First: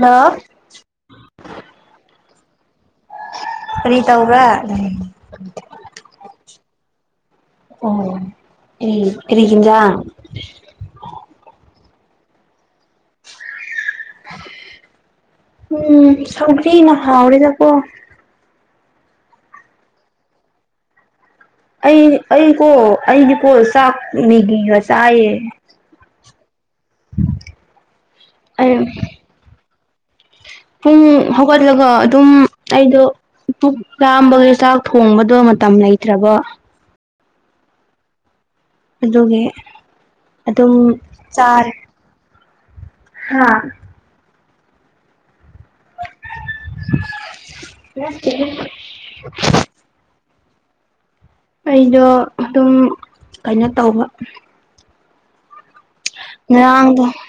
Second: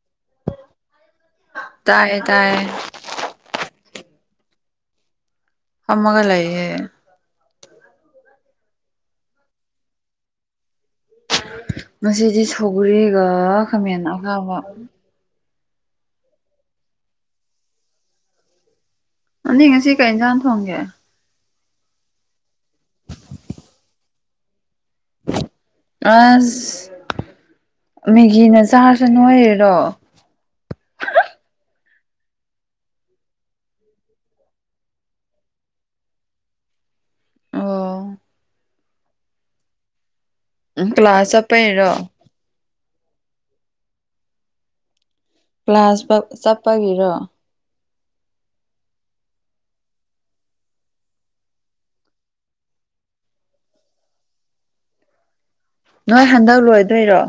ꯅ ꯇ ꯄꯔꯤꯅꯤꯇꯥ ꯎ꯭ꯔ ꯑꯃꯃꯒ ꯂꯩꯏꯌꯦ ꯑꯣ ꯏ ꯏꯗ ꯃꯁꯤꯖꯤ ꯁꯧꯔꯦꯒ ꯈꯥꯃꯦꯟ ꯑꯉꯥꯕ ꯎꯝ ꯁꯧꯒ꯭ꯔꯤꯅ ꯍꯥꯎꯔꯦꯗꯀꯣ ꯑꯅꯤ ꯉꯁꯤ ꯀꯩ ꯏꯟꯖꯥꯡ ꯊꯣꯡꯒꯦ ꯑꯩ-ꯑꯩ ꯀꯣ ꯑꯩꯗꯤ ꯀꫭ ꯆꯥꯛ ꯃꯦꯒꯤꯒ ꯆꯥꯏꯌꯦ ꯁ ꯃꯦꯒꯤꯅ ꯑꯩ ꯆꯥꯔꯁꯨ ꯅꯣꯏꯔꯤꯔꯣ ꯄꯨꯡ ꯍꯧꯒꯠꯂꯒ ꯑꯗꯨꯝ ꯑꯩꯗꯣ ꯄꯨꯛ ꯂꯥꯝꯕꯒꯤ ꯆꯥꯛ ꯊꯣꯡꯕꯗꯣ ꯃ ꯇꯝ ꯂꯩꯇ꯭ꯔꯕꯣ ꯑꯣ ꯑꯗꯨꯒꯤ ꯑꯗꯨꯝ ꯎꯝ ꯀ꯭ꯂꯥꯁ ꯆꯥꯔꯦ ꯆꯠꯄꯩꯔꯣ ꯍꯥꯥ ꯀ꯭ꯂꯥꯁ ꯕꯛ-ꯆꯠꯄꯒꯤꯔꯣ ꯅꯠꯇꯦꯍꯦ ꯑꯩꯗꯣ ꯑꯗꯨꯝ ꯀꯩꯅꯣ ꯇꯧꯕ ꯅꯣꯏ ꯍꯟꯗꯛ ꯉꯔꯥꯡꯗꯣ ꯂꯣꯏꯗꯣꯏꯔꯣ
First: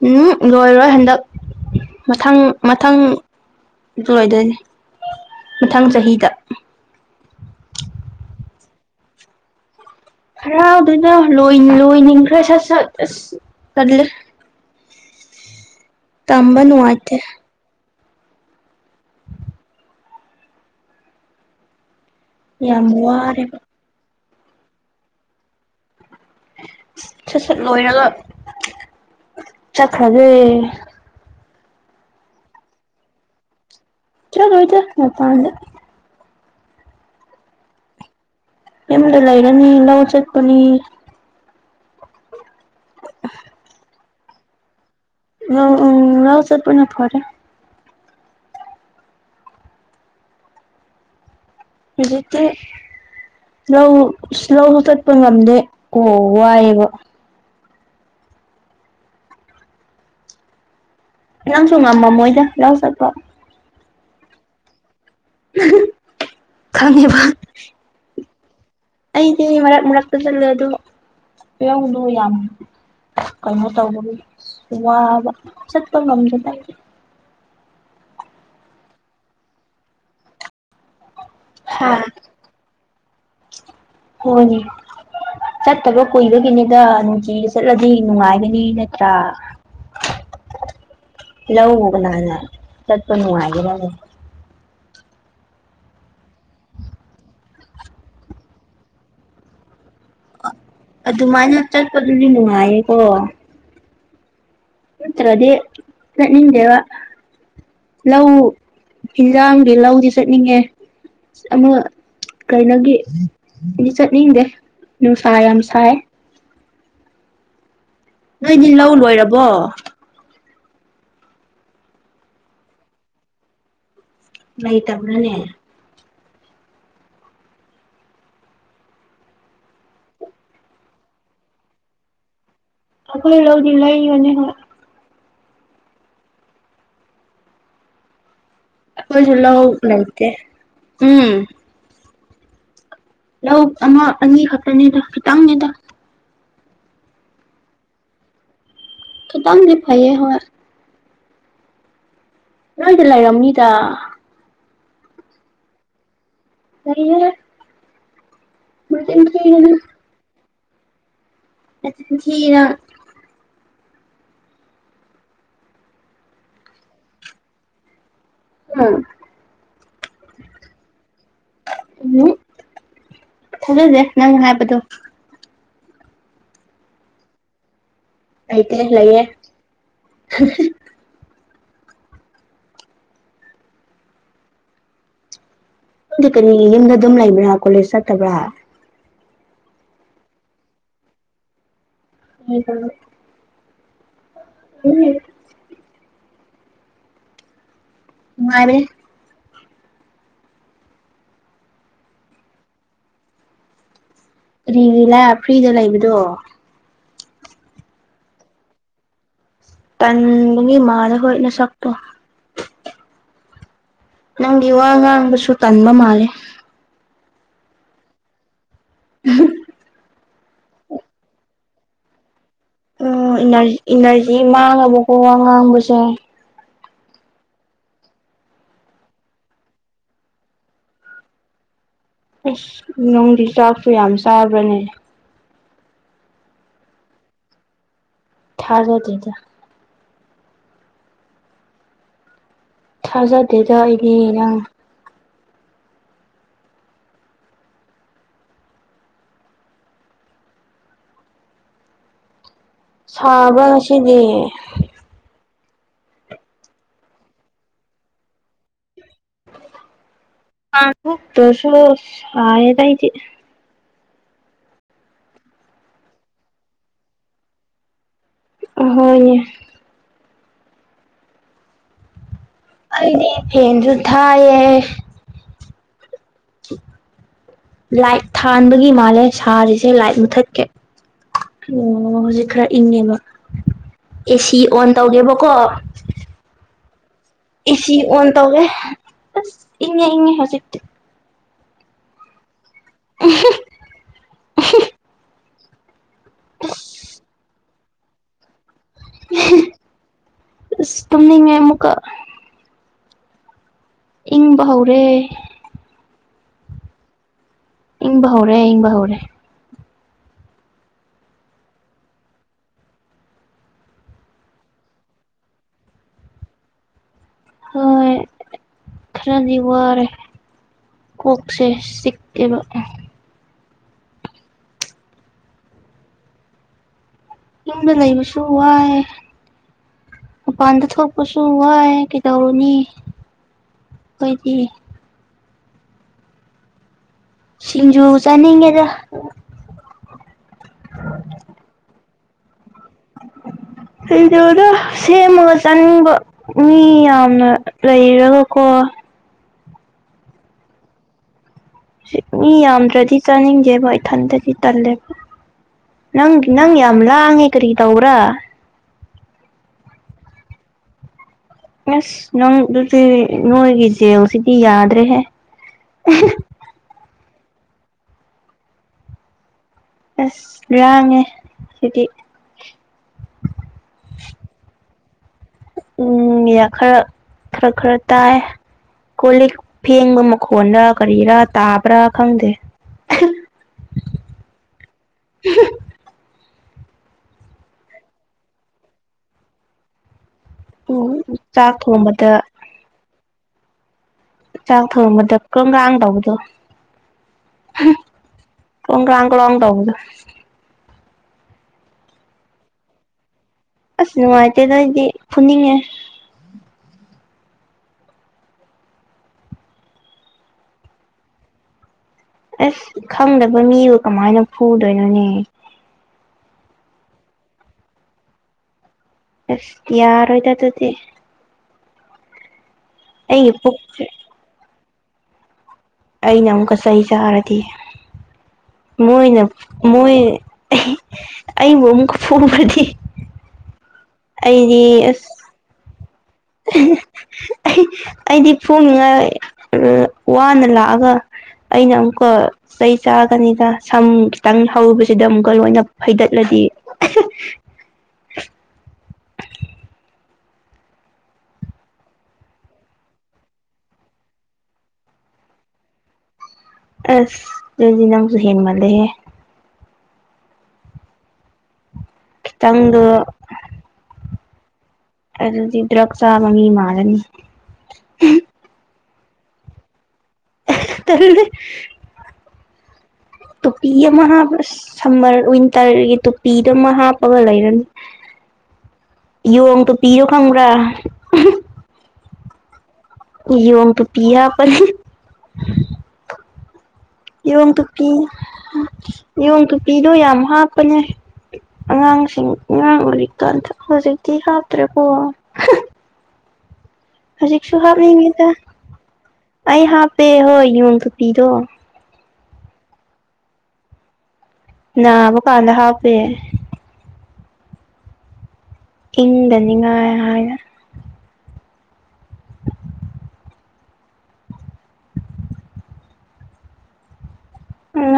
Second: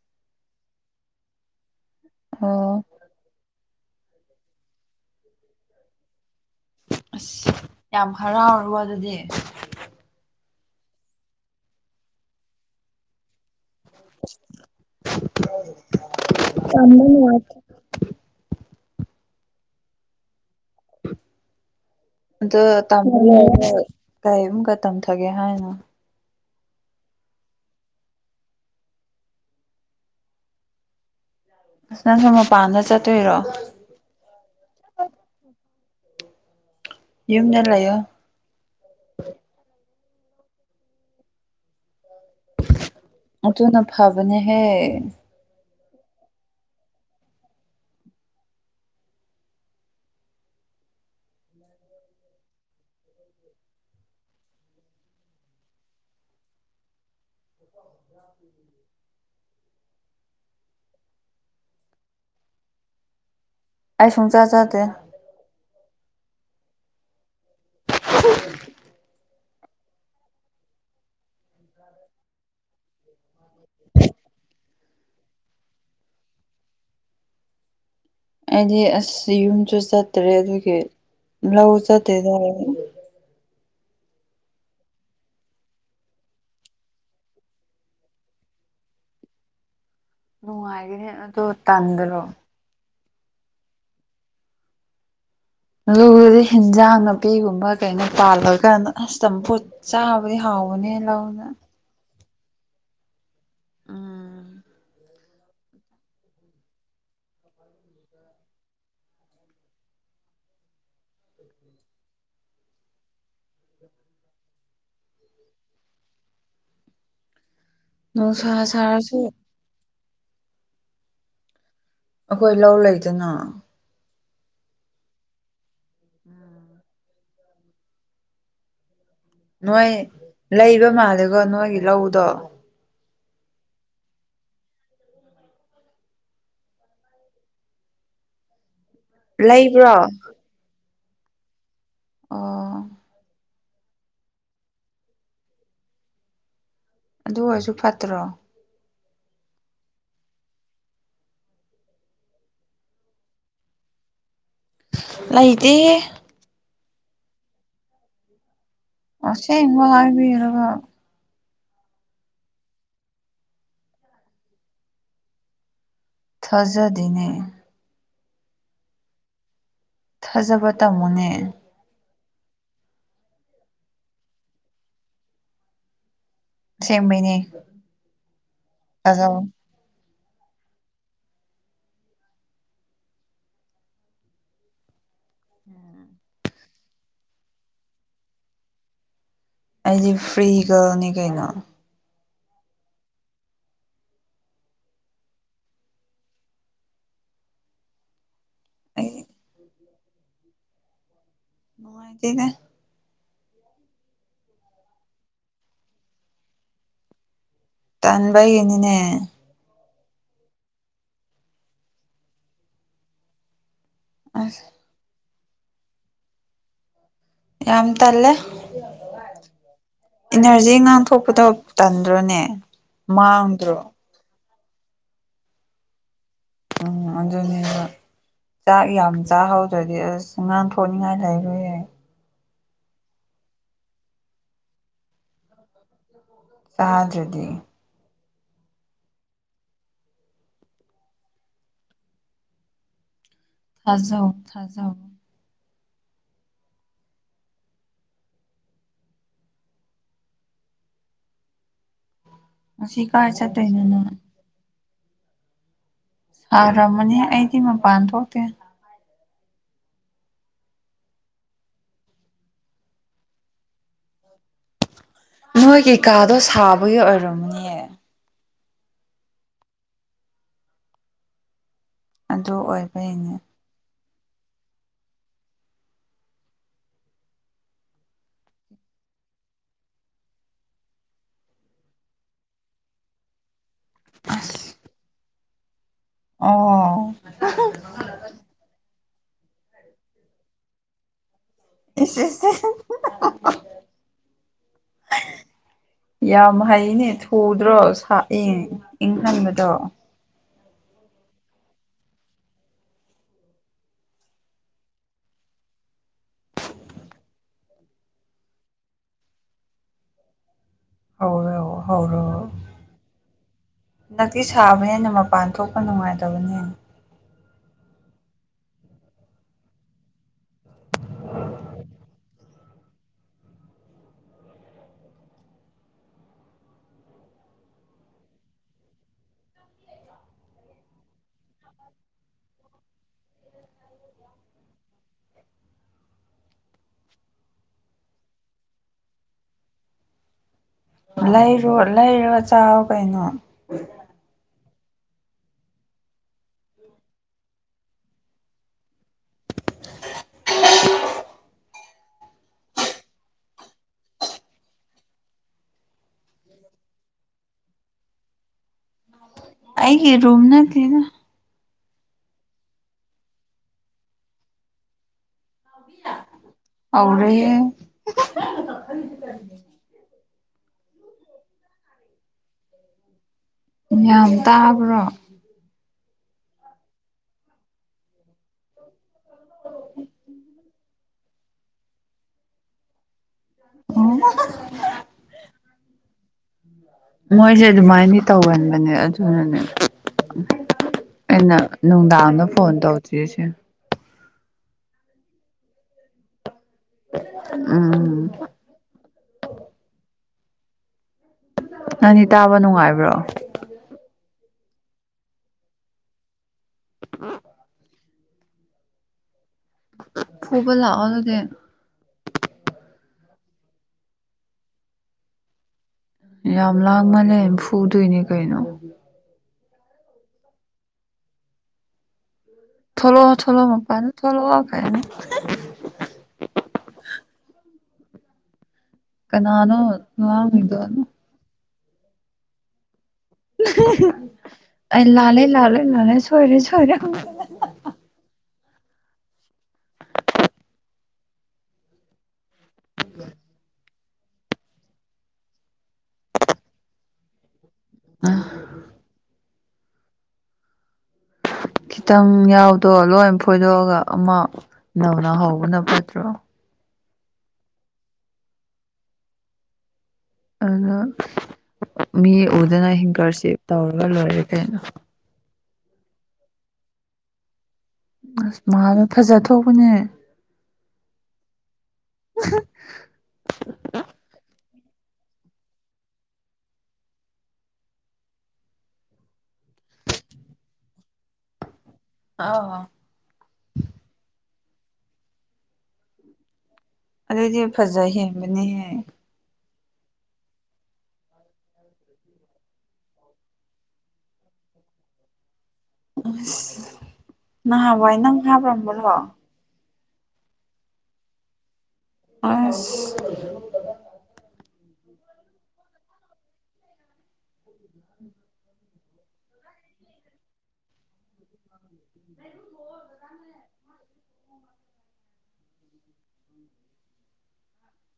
ꯎꯝ ꯂꯣꯏꯔꯣꯏ ꯍꯟꯗꯛ ꯃꯊꯪ ꯑꯣ ꯃꯊꯪ ꯂꯣꯏꯗꯣꯏꯅꯦ ꯃꯊꯪ ꯆꯍꯤꯗ ꯑꯁ ꯌꯥꯝ ꯍꯔꯥꯎꯔꯣ ꯑꯗꯨꯗꯤ ꯍꯔꯥꯎꯗꯨꯅ ꯂꯣꯏ-ꯂꫭꯏꯅꯤꯡꯈ꯭ꯔꯦ ꯁꯠ ꯁꯠ‌ ꯑꯁ ꯇꯜꯂꯦ [inaudible] ꯇꯝꯕ ꯅꯨꯉꯥꯏꯇꯦ ꯑꯗꫭ ꯌꯥꯝ ꯇꯥꯃ ꯋꯥꯔꯦꯕ [unintelligible] ꯀꯔꯤꯃꯨꯀ ꯇꯝꯊꯒꯦ ꯍꯥꯏꯅꫭ ꯁꯠ ꯁꯠ ꯂꯣꯏꯔꯒ ꯆꯠꯈ꯭ꯔꯒꯦ ꯑꯁ ꯅꯪꯁꯨ ꯃꯄꯥꯟꯗ ꯆꯠꯇꯣꯏꯔꯣ ꯆꯠꯂꫭꯏꯗ ꯃꯄꯥꯟꯗ ꯌꯨꯝꯗ ꯂꯩꯌꫭ ꯌꯨꯝꯗ ꯂꯩꯔꯅꯤ ꯂꯧ ꯆꯠꯄꯅꯤ ꯑꯗꯨꯅ ꯐꯕꯅꯦ ꯍꯦ ꯎꯝ ꯎꯝ ꯔꯧ ꯆꯠꯄꯅ ꯐꯔꯦ ꯍꯨꯖꯤꯛꯇꯤ ꯂꯧ ꯁ-ꯂꯧꯖꯨ ꯆꯠꯄ ꯉꯝꯗꯦ ꯑꯣ ꯋꯥꯏꯌꯦꯕ ꯅꯪꯁꯨ ꯉꯝꯃꯝꯃꯣꯏꯗ ꯌꯥꯎ ꯆꯠꯄ ꯑꯩ ꯁꯨꯡꯆ ꯆꯥꯗꯦ [unintelligible] ꯈꯪꯉꯦꯕ [unintelligible] ꯑꯩꯗꯤ ꯃꯔꯛ ꯃꯔꯛꯇ ꯆꯠꯂꯦ ꯑꯗꫭ ꯌꯧꯗꫭ ꯌꯥꯝ ꯀꯩꯅꯣ ꯇꯧꯕꯒꯤ ꯋꯥꯕ ꯆꯠꯄ ꯉꯝꯗꯦꯗ ꯑꯩꯗꯤ ꯑꯁ ꯌꯨꯝꯁꯨ ꯆꯠꯇ꯭ꯔꯦ ꯑꯗꯨꯒꯤ ꯂꯧ ꯍꯥꯥ ꯆꯠꯇꯦꯗ ꯑꯩ ꯍꯣꯏꯅꯦ ꯆꯠꯇꯕ ꯀꯨꯏꯕꯒꯤꯅꯤꯗ ꯅꯨꯡꯇꯤꯒꯤ ꯆꯠꯂꯗꯤ ꯅꯨꯡꯉꯥꯏꯒꯅꯤ ꯅꯠꯇ꯭ꯔꯥ ꯅꯨꯡꯉꯥꯏꯒꯅꯤ ꯑꯗꯣ ꯇꯥꯟꯗꯔꯣ ꯁꯠꯄ ꯅꯨꯡꯉꯥꯏꯒꯦꯔꯅꯦ ꯑꯗꯨꯒꯗꯤ ꯍꯤꯟꯖꯥꯡ ꯅꯥꯄꯤꯒꯨꯝꯕ ꯀꯩꯅꯣ ꯄꯥꯜꯂꯀꯥꯅ ꯑꯁ ꯇꯝꯐꯨꯠ ꯆꯥꯕꯗꯤ ꯍꯥꯎ ꯑꯗꯨꯃꯥꯏꯅ ꯆꯠꯄꯗꯨꯗꯤ ꯅꯨꯡꯉꯥꯏꯌꯦꯀꯣ ꯎꯝ ꯇ꯭ꯔꯗꯤ ꯆꯠꯅꯤꯡꯗꯦꯕ ꯂꯧ ꯍꯤꯟꯖꯥꯡꯒꯤ ꯂꯧꯗꯤ ꯆꯠꯅꯤꯡꯉꯦ ꯑꯃ ꯀꯩꯅꯣꯒꯤ ꯗꯤ ꯆꯠꯅꯤꯡꯗꯦ ꯅꯨꯡꯁꯥ ꯌꯥꯝ ꯁꯥꯏ ꯅꯨꯡꯁꯥ ꯅꯣꯏꯗꯤ ꯂꯧ ꯁꯥꯔꯁꯨ ꯂꯣꯏꯔꯕꯣ ꯑꯈꯣꯏ ꯂꯧ ꯂꯩꯇꯅ ꯂꯩꯇꯕ꯭ꯔꯅꯦ ꯎꯝ ꯅꯣꯏ ꯂꯩꯕ ꯃꯥꯜꯂꯦꯀꯣ ꯅꯣꯏꯒꯤ ꯂꯧꯗꯣ ꯑꯩꯈꯣꯏ ꯂꯧ ꯂꯥꯏꯅꯤ ꯍꯣꯏ ꯂꯩꯕ꯭ꯔꯣ ꯑꯩꯈꯣꯏꯁꯨꯂꯅꯠꯇꯦ ꯎꯝ ꯑꯣ ꯂꯧ ꯑꯃ ꯑꯅꯤ ꯈꯛꯇꯅꯤꯗ ꯈꯤꯇꯪꯅꯤꯗ ꯑꯗꯨ ꯑꯣꯏꯔꯁꯨ ꯐꯠꯇ꯭ꯔꯣ ꯊ ꯇꯪꯗꯤ ꯐꯥꯏꯌꯦ ꯍꯔ ꯂꯣꯏꯗ ꯂꯩ ꯔꯝꯅꯤꯇꯥ ꯂꯩꯗꯤ ꯑꯩ ꯑꯁꯦ ꯏꯕ ꯍꯥꯏꯕꯤ ꯏꯔꯒ ꯑ ꯊꯤꯔ ꯊꯥꯖꯗꯤꯅꯦ ꯑꯝ ꯊꯥꯖꯕ ꯇꯝꯃꯨꯅꯦ ꯎꯝ ꯊꯥꯖꯁꯦ ꯅꯪ ꯍꯥꯏꯕꯗꯣ ꯁꯦꯝꯦꯡꯕꯩꯅꯦ ꯑꯩꯩꯀ ꯂꯩꯏꯌꯦ ꯎꯝ ꯗꯤ ꯀꯔꯤ ꯌꯨꯝꯗ ꯑꯗꯨꯝ ꯂꯩꯕ꯭ꯔꯥ ꯀꯣꯂꯦꯖ ꯆꯠꯇꯕ꯭ꯔꯥ ꯑꯩꯗꯤ ꯐ꯭ꯔꯤ ꯒꯔꯜꯅꯤ ꯀꯩꯅꯣ ꯍꯗ ꯎꯝ ꯃꯥꯔꯦ ꯑꯩ ꯅꯅꯨꯡꯉꯥꯏ ꯆꯩꯗ ꯔꯤ ꯂ ꯐ꯭ꯔꯤꯗ ꯂꯩꯕꯗꯣ ꯇꯥꯟꯚꯏ ꯏꯅꯤꯅꯦ ꯇꯟꯕꯒꯤ ꯃꯥꯂ ꯍꯣꯏꯅ ꯁꯄꯣ ꯑꯁ ꯅꯪꯒꯤ ꯋꯥ ꯉꯥꯡꯕꯁꯨ ꯇꯟꯕ ꯃꯥꯜꯂꯦ ꯌꯥꯝ ꯇꯜꯂꯦ [unintelligible] ꯏꯟꯅꯔꯖꯤ ꯉꯥꯡꯊꯣꯛꯄꯗꯣ ꯇꯟꯗ꯭ꯔꯣꯅꯦ ꯑꯣ ꯃꯥꯡꯗ꯭ꯔꯣ ꯏꯟꯅꯔꯖꯤ ꯃꯥꯡꯉꯕꯀꯣ ꯋꯥ ꯉꯥꯡꯕꯁꯦ ꯎꯝ ꯑꯗꯨꯅꯦꯕ ꯆꯥꯛ ꯌꯥꯝ ꯆꯥꯍꯧꯗ꯭ꯔꯗꯤ ꯑꯁ ꯉꯥꯡꯊꯣꯛꯅꯤꯡꯉꯥꯏ ꯂꯩꯔꯣꯏꯌꯦ ꯑꯁ ꯅꯨꯡꯗꯤ ꯆꯥꯛꯁꯨ ꯌꯥꯝ ꯆꯥꯕ꯭ꯔꯥꯅꯦ ꯆꯥꯗ꯭ꯔꯗꯤ ꯊꯥꯖꯗꯦꯗ ꯊꯥꯖꯗꯦꯗ ꯑꯩꯗꯤ ꯊꯥꯖꯧ ꯅꯪ ꯊꯥꯖꯧ ꯉꯁꯤ ꯀꯥꯏ ꯁꯥꯕ꯭ꯔꯥ ꯆꯠꯇꯣꯏꯅꯣ ꯅꯪ ꯉꯁꯤꯗꯤ ꯁꯥꯔꯃꯅꯤ ꯑꯩꯗꯤ ꯃꯄꯥꯟ ꯊꯣꯛꯇ ꯃꯄꯥꯟ ꯊꯣꯛꯇ꯭ꯔꯥꯁꯨ ꯁꯥꯢꯌꯦꯗ ꯑꯩꯗꯤ ꯅꯣꯏꯒꯤ ꯀꯥꯗꯣ ꯁꯥꯕꯒꯤ ꯑꯣꯏꯔꯝꯅꯤꯌꯦ ꯑꯍꯣꯏꯅꯦ ꯑꯗꯨ ꯑꯗꯤ ꯑꯣꯏꯕꯩꯅꯦ ꯐꯦꯟꯁꯨ ꯊꯥꯏꯌꯦ ꯂꯥꯏꯠ ꯊꯥꯟꯕꯒꯤ ꯃꯥꯜꯂꯦ ꯁꯥꯔꯤꯁꯦ ꯂꯥꯏꯠ ꯃꯨꯊꯠꯀꯦ ꯑꯣ ꯍꯧꯖꯤꯛ ꯈꯔ ꯏꯪꯉꯦꯕ ꯑꯁ ꯑꯦꯁꯤ ꯑꯣꯟ ꯇꯧꯒꯦꯕꯀꯣ ꯑꯣ ꯑꯦꯁꯤ ꯑꯣꯟ ꯇꯧꯋꯦ ꯑꯁ ꯏꯪꯉꯦ ꯏꯪꯉꯦ ꯍꯧꯖꯤꯠꯇꯤ [unintelligible] [unintelligible] ꯌꯥꯝ ꯍꯩꯅꯦ ꯊꯨꯗ꯭ꯔꯣ ꯁꯥ ꯢꯪ ꯏꯪꯍꯟꯕꯗꯣ ꯇꯨꯝꯅꯤꯡꯉꯦ ꯑꯃꯨꯛꯀ ꯏꯪꯕ ꯍꯧꯔꯦ ꯏꯪꯕ ꯍꯧꯔꯦ ꯏꯪꯕ ꯍꯧꯔꯦ ꯍꯧꯔꯣ ꯍꯧꯔꯣ ꯍꯟꯗꯛꯇꯤ ꯁꯥꯕꯅꯤꯅ ꯃꯄꯥꯟ ꯊꯣꯛꯄ ꯅꯨꯡꯉꯥꯏꯇꯕꯅꯦ ꯍꯣꯢ ꯈꯔꯗꯤ ꯋꯥꯔꯦ ꯀꯣꯛꯁꯦ ꯆꯤꯛ ꯑꯦꯕ ꯏꯨꯝꯗ ꯂꯩꯕꯁꯨ ꯋꯥꯏꯌꯦ ꯃꯄꯥꯟꯗ ꯊꯣꯛꯄꯁꯨ ꯋꯥꯏ ꯀꯩꯗꯧꯔꯨꯅꯤ ꯑꯣꯗꯣꯢꯗꯤ ꯁꯤꯡꯖꯨ ꯆꯥꯅꯤꯡꯉꯦꯗ ꯂꯩꯔꯣ ꯂꯩꯔꯒ ꯆꯥꯎ ꯀꯩꯅꯣ [unintelligible] ꯁꯦꯝꯃꯒ ꯆꯅꯤꯡꯕ ꯃꯤ ꯌꯥꯝꯅ ꯂꯩꯔꯒꯀꯣ ꯃꯤ ꯌꯥꯝꯗ꯭ꯔꯗꯤ ꯆꯥꯅꯤꯡꯗꯦꯕ ꯏꯊꯟꯗꯗꯤ ꯇꯜꯂꯦꯕ ꯅꯪ ꯅꯪ ꯌꯥꯝ ꯂꯥꯡꯉꯦ ꯀꯔꯤ ꯇꯧꯕꯔꯥ ꯑꯩꯒꯤ ꯔꯣꯝ ꯇꯠꯇꯦꯗ ꯑꯁ ꯅꯪꯗꯨꯗꯤ ꯅꯣꯏꯒꯤ ꯖꯦꯜꯁꯤꯗꯤ ꯌꯥꯗ꯭ꯔꯦꯍꯦ ꯍꯧꯔꯦꯍꯦ ꯑꯁ ꯂꯥꯡꯉꯦ ꯁꯤꯗꯤ ꯌꯥꯝ ꯇꯥꯕ꯭ꯔꯣ ꯎꯝ ꯈꯔ ꯈꯔ ꯈꯔ ꯇꯥꯏ ꯀꯣꯟꯂꯤꯛ ꯐꯦꯡꯕ ꯃꯈꯣꯜꯂ ꯀꯔꯤꯔꯥ ꯇꯥꯕ꯭ꯔꯥ ꯈꯪꯗꯦ ꯑꯣ ꯃꯣꯏꯖꯦ ꯑꯗꯨꯃꯥꯏꯅꯗꯤ ꯇꯧꯒꯟꯕꯅꯦ ꯑꯗꯨꯅꯅꯦ ꯎꯝ ꯑꯩꯅ ꯆꯥꯛ ꯊꯣꯡꯕꯗ ꯅꯨꯡꯗꯥꯡꯗ ꯐꯣꯟ ꯇꯧꯗ꯭ꯔꯤꯁꯦ ꯆꯥꯛ ꯊꯣꯡꯕꯗ ꯀꯒꯥꯡ ꯇꯧꯕꯗꯣ ꯎꯝ ꯀ ꯇꯉꯗ ꯅꯪꯅꯤ ꯇꯥꯕ ꯅꯨꯡꯉꯥꯏꯕ꯭ꯔꯣ ꯅꯨꯡꯉꯥꯏꯇꯦꯗꯣ ꯑꯩꯗꯤ ꯐꯨꯅꯤꯡꯉꯦ ꯑ ꯐꯨꯕ ꯂꯥꯛꯑꯣ ꯑꯗꯨꯗ ꯑꯁ ꯈꯪꯗꯕꯅꯤꯕꯨ ꯀꯃꯥꯏꯅ ꯐꯨꯗꯣꯏꯅꯣꯅꯦ ꯌꯥꯝ ꯂꯥꯡꯃꯜꯂꯦ ꯐꯨꯗꯣꯏꯅꯦ ꯀꯩꯅꯣ ꯑꯁ ꯌꯥꯔ ꯑꯣꯏꯗ ꯑꯗꯨꯗꯤ ꯊꯂꯣ ꯑꯩꯒꯤ ꯊꯂꯣ ꯄꯨꯛꯁꯦ ꯃꯄꯅꯦ ꯊꯂꯣ ꯋꯥ ꯈꯥꯏꯅꯦ ꯑꯩꯅ ꯑꯃꯨꯛꯀ ꯆꯩ ꯆꯥꯔꯗꯤ ꯃꯣꯏꯅ ꯀꯅꯥꯅꯣ ꯃꯣꯏ ꯉꯥꯡꯉꯤꯗꯣꯅ ꯑꯩꯕꯨ ꯑꯃꯨꯛꯀ ꯐꯨꯕꯗꯤ ꯂꯥꯂꯦ ꯂꯥꯂꯦ ꯂꯂꯦ ꯑꯩ ꯑꯩꯗꯤ ꯁꯣꯡꯅꯤꯡꯉꯥꯏ ꯋꯥꯅ ꯂꯥꯛꯑꯒ ꯑꯩꯅ ꯑꯃꯨꯛꯀ ꯀꯩ ꯆꯥꯒꯅꯤꯗ ꯁꯝ ꯈꯤꯇꯪ ꯍꯧꯔꯨꯕꯁꯤꯗ ꯑꯃꯨꯛꯀ ꯂꯣꯏꯅ ꯐꯩꯗꯠꯂꯗꯤ [inaudible] ꯈꯤꯇꯪ ꯌꯥꯎꯗꯣ ꯂꯣꯏ ꯐꯣꯏꯗꯣꯛꯑꯒ ꯑꯃ ꯅꯧꯅ ꯍꯧꯕꯅ ꯐꯠꯇ꯭ꯔꯣ ꯑꯁ ꯃꯦꯖꯤ ꯅꯝ ꯨꯍꯤꯟ ꯃꯥꯂꯦꯦ ꯑꯗꯨꯅ ꯃꯤ ꯎꯗꯅ ꯈꯤꯇꯪꯗꯣ ꯍꯤꯡꯀꯔꯁꯤ ꯇꯧꯔꯒ ꯂꯣꯏꯔꯦ ꯀꯩꯅꯣ ꯀꯗꯤ ꯗ꯭ꯔꯛꯁꯥ ꯃꯃꯤ ꯃꯥꯔꯅꯤ ꯑꯁ ꯃꯥꯅ ꯐꯖꯊꯄꯅꯦ ꯇ [inaudible] ꯇ ꯄꯤ ꯑ ꯃꯍꯥꯕꯁ ꯁꯝꯃꯔ ꯋꯤꯟꯇꯔꯒꯤ ꯇꯨꯄꯤꯗꯨꯃ ꯍꯥꯞꯄꯒ ꯂꯩꯔꯅꯤ ꯌꯣꯡ ꯇꯣ ꯄꯤꯔꯣ ꯈꯪ꯭ꯔꯥ ꯑꯥ ꯌꯣꯝ ꯇ ꯄꯤꯌꯥ ꯄꯅꯤ ꯑꯗꯨꯗꯤ ꯏꯣꯡ ꯐꯖ ꯀꯨꯄꯤ ꯍꯦꯟꯕꯅꯦꯍꯦ ꯌꯣꯡ ꯀꯨꯄꯤꯗꯣ ꯌꯥꯝ ꯍꯥꯞꯄꯅꯦ ꯑꯉꯥꯡꯁꯤꯡ ꯑꯉꯥꯡ ꯎꯔꯤꯛꯇꯥꯟ ꯍꯧꯖꯤꯛꯇꯤ ꯍꯥꯞꯇ꯭ꯔꯦꯀꯣ ꯎ ꯍꯧꯖꯤꯛꯁꯨꯨꯍ ꯃꯤꯇ ꯑ ꯍꯥ ꯄꯦ ꯍ ꯌꯨꯟ ꯇꯨ ꯄꯤꯗꯣ ꯑ ꯕꯨ ꯀꯥꯟꯗ ꯍꯥꯞ ꯄꯦ ꯏꯪꯗꯅꯤꯡꯉꯥꯏ ꯍꯥꯏꯅ ꯃ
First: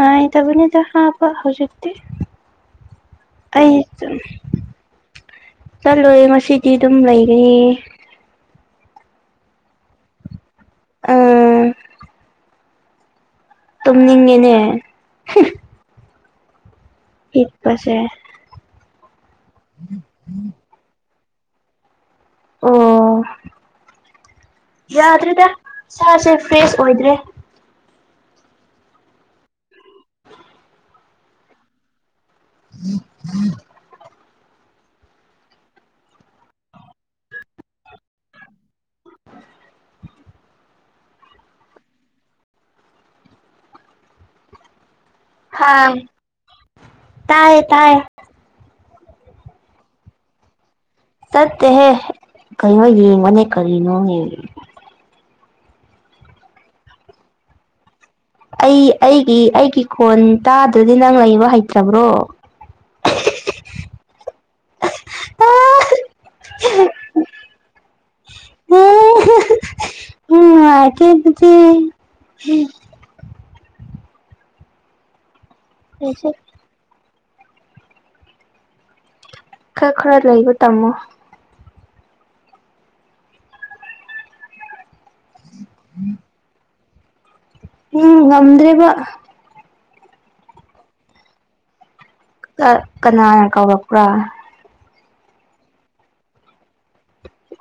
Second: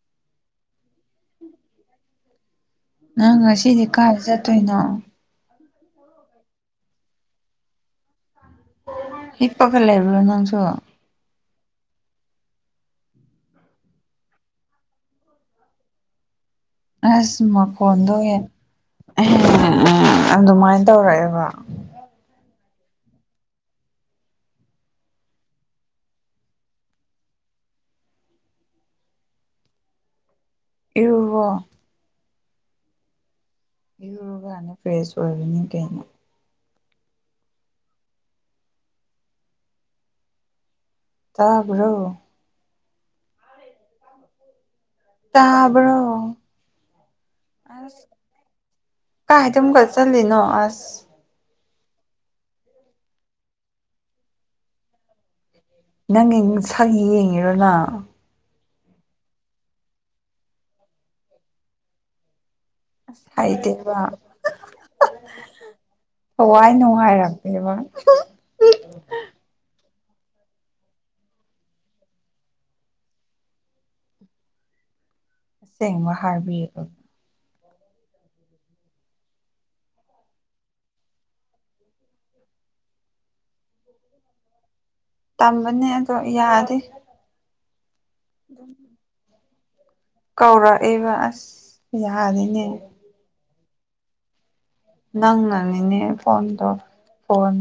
ꯥꯏ ꯇ ꯅꯤꯗ ꯑꯕ ꯍꯧ ꯆꯦ ꯅꯪ ꯑꯩ ꯉꯁꯤꯗꯤ ꯀꯥꯏꯗ ꯆꯠꯇꯣꯏꯅꯣ ꯆꯠꯂꯣꯏꯦ ꯉꯁꯤꯗꯤ ꯑꯗꯨꯝ ꯂꯩꯒꯅꯤ ꯍꯄ ꯐ ꯂꯩꯕ ꯅꯪꯁꯨꯣ ꯎꯝ ꯇꯨꯝꯅꯤꯡꯉꯦꯅꯦ ꯑꯁ ꯍꯤꯞꯄꯁꯦ ꯃꯈꯣꯟꯗꯣ ꯍ ꯑꯗꯨꯃꯥꯏꯅ ꯇꯧꯔꯛꯑꯦꯕ ꯋꯥ ꯑꯣ ꯌꯥꯗ꯭ꯔꯦꯗ ꯁꯥꯁꯦ ꯐ꯭ꯔꯦꯁ ꯑꯣꯏꯗ꯭ꯔꯦ ꯏ ꯋꯥꯣ ꯎꯝ ꯎꯝ ꯅꯦ ꯐ꯭ꯔꯦꯁ ꯑꯣꯏꯔꯅꯤ ꯀꯩꯩꯅ ꯇꯥꯕ꯭ꯔꯣ ꯍꯥꯥ ꯇꯥꯕ꯭ꯔꯣ ꯇꯥꯏ ꯑ ꯇꯥꯏ ꯀꯥꯏ ꯇ ꯑꯃꯨꯀ ꯆꯜꯂꯤ ꯅ ꯑꯁ ꯠꯇ ꯀꯩꯅ ꯌꯦ ꯃꯅꯦ ꯀꯔꯤ ꯅ ꯅꯪꯒꯤ ꯁꯛ ꯌꯦꯡꯉꯤꯔꯣꯅ ꯑꯩ ꯑꯩꯒꯤ ꯑꯩꯒꯤ ꯈꯣꯟ ꯇꯥꯗ꯭ꯔꯗꯤ ꯅꯪ ꯂꯩꯕ ꯍꯩꯇꯕ꯭ꯔꯣ ꯍꯥꯏꯗ ꯋꯥ ꯍꯋꯥꯏ ꯅꯨꯡꯉꯥꯏꯔꯄꯕ ꯎꯝ ꯀꯦ ꯑꯗꯨꯗꯤ ꯑꯁꯦꯡꯕ ꯑꯩꯁꯦ ꯍꯥꯏꯕꯤꯌ ꯀ ꯈꯔ ꯂ ꯂꯩꯒ ꯇꯃ ꯇꯝꯕꯅꯦ ꯑꯗꯣ ꯌꯥꯔꯦ ꯎꯝ ꯉꯝꯗ꯭ꯔꯦꯕ ꯀꯧꯔꯛꯑꯦꯕ ꯑꯁ ꯌꯥꯗꯣꯏꯅꯦ ꯀꯥꯎꯔꯄ꯭ꯔꯥ ꯅꯪ ꯅꯪꯅꯤꯅꯦ ꯐꯣꯟꯗ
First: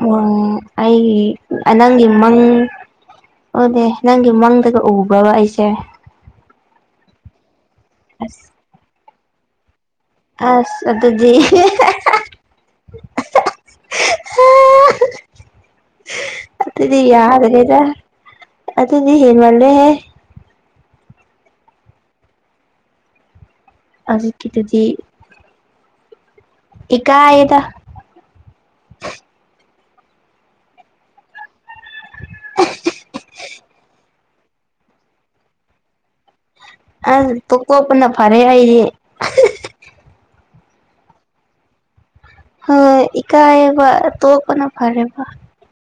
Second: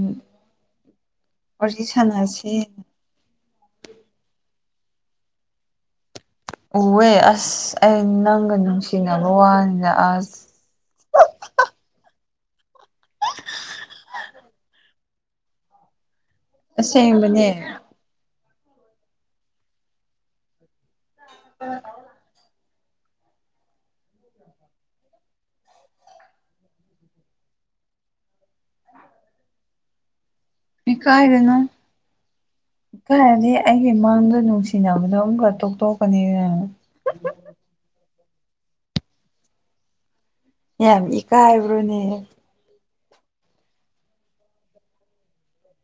ꯎꯝ ꯑꯩ ꯋꯥꯔꯤ ꯑꯅꯪ ꯏꯃꯪ ꯁꯥꯟꯅꯁꯤ ꯑꯣꯅꯦ ꯅꯪꯒꯤ ꯃꯪꯗꯒ ꯎꯕ꯭ꯔꯕ ꯑꯩꯁꯦ ꯎꯍꯦ ꯑꯁ ꯑꯩ ꯅꯪꯒ ꯅꯨꯡꯁꯤꯅꯕ ꯋꯥꯅꯤ ꯑ ꯑꯗꯨꯖꯤ ꯍ ꯑꯗꯨꯗꯤ ꯑꯁꯦꯡꯕꯅꯦ ꯌꯥꯔꯒꯦꯗ ꯑꯗꯨ ꯑꯗꯨꯗꯤ ꯌꯦꯟ ꯃꯥꯜꯂꯦꯦ ꯎꯝ ꯑꯖꯤꯛꯀꯤꯗꯨꯗꯤ ꯏ ꯀꯥꯏꯗ ꯏ ꯀꯥꯏꯅꯣ ꯈꯔꯗꯤ ꯑꯩꯒꯤ ꯃꯥꯡꯒ ꯅꯨꯡꯁꯤꯅꯕꯗꯣ ꯑꯃꯝꯒ ꯇꯣꯛ ꯇꯣꯛꯀꯅꯤꯅ ꯑꯁ ꯇꯣꯛꯇꯣꯛꯄꯅ ꯐꯔꯦ ꯑꯩꯌꯦꯦ ꯌꯥꯝ ꯏ ꯀꯥꯏ ꯍꯥꯏꯕ꯭ꯔꯣꯅꯦ ꯏꯀꯥꯏꯌꯦꯕ ꯇꯣꯛꯄꯅ ꯐꯔꯦꯕ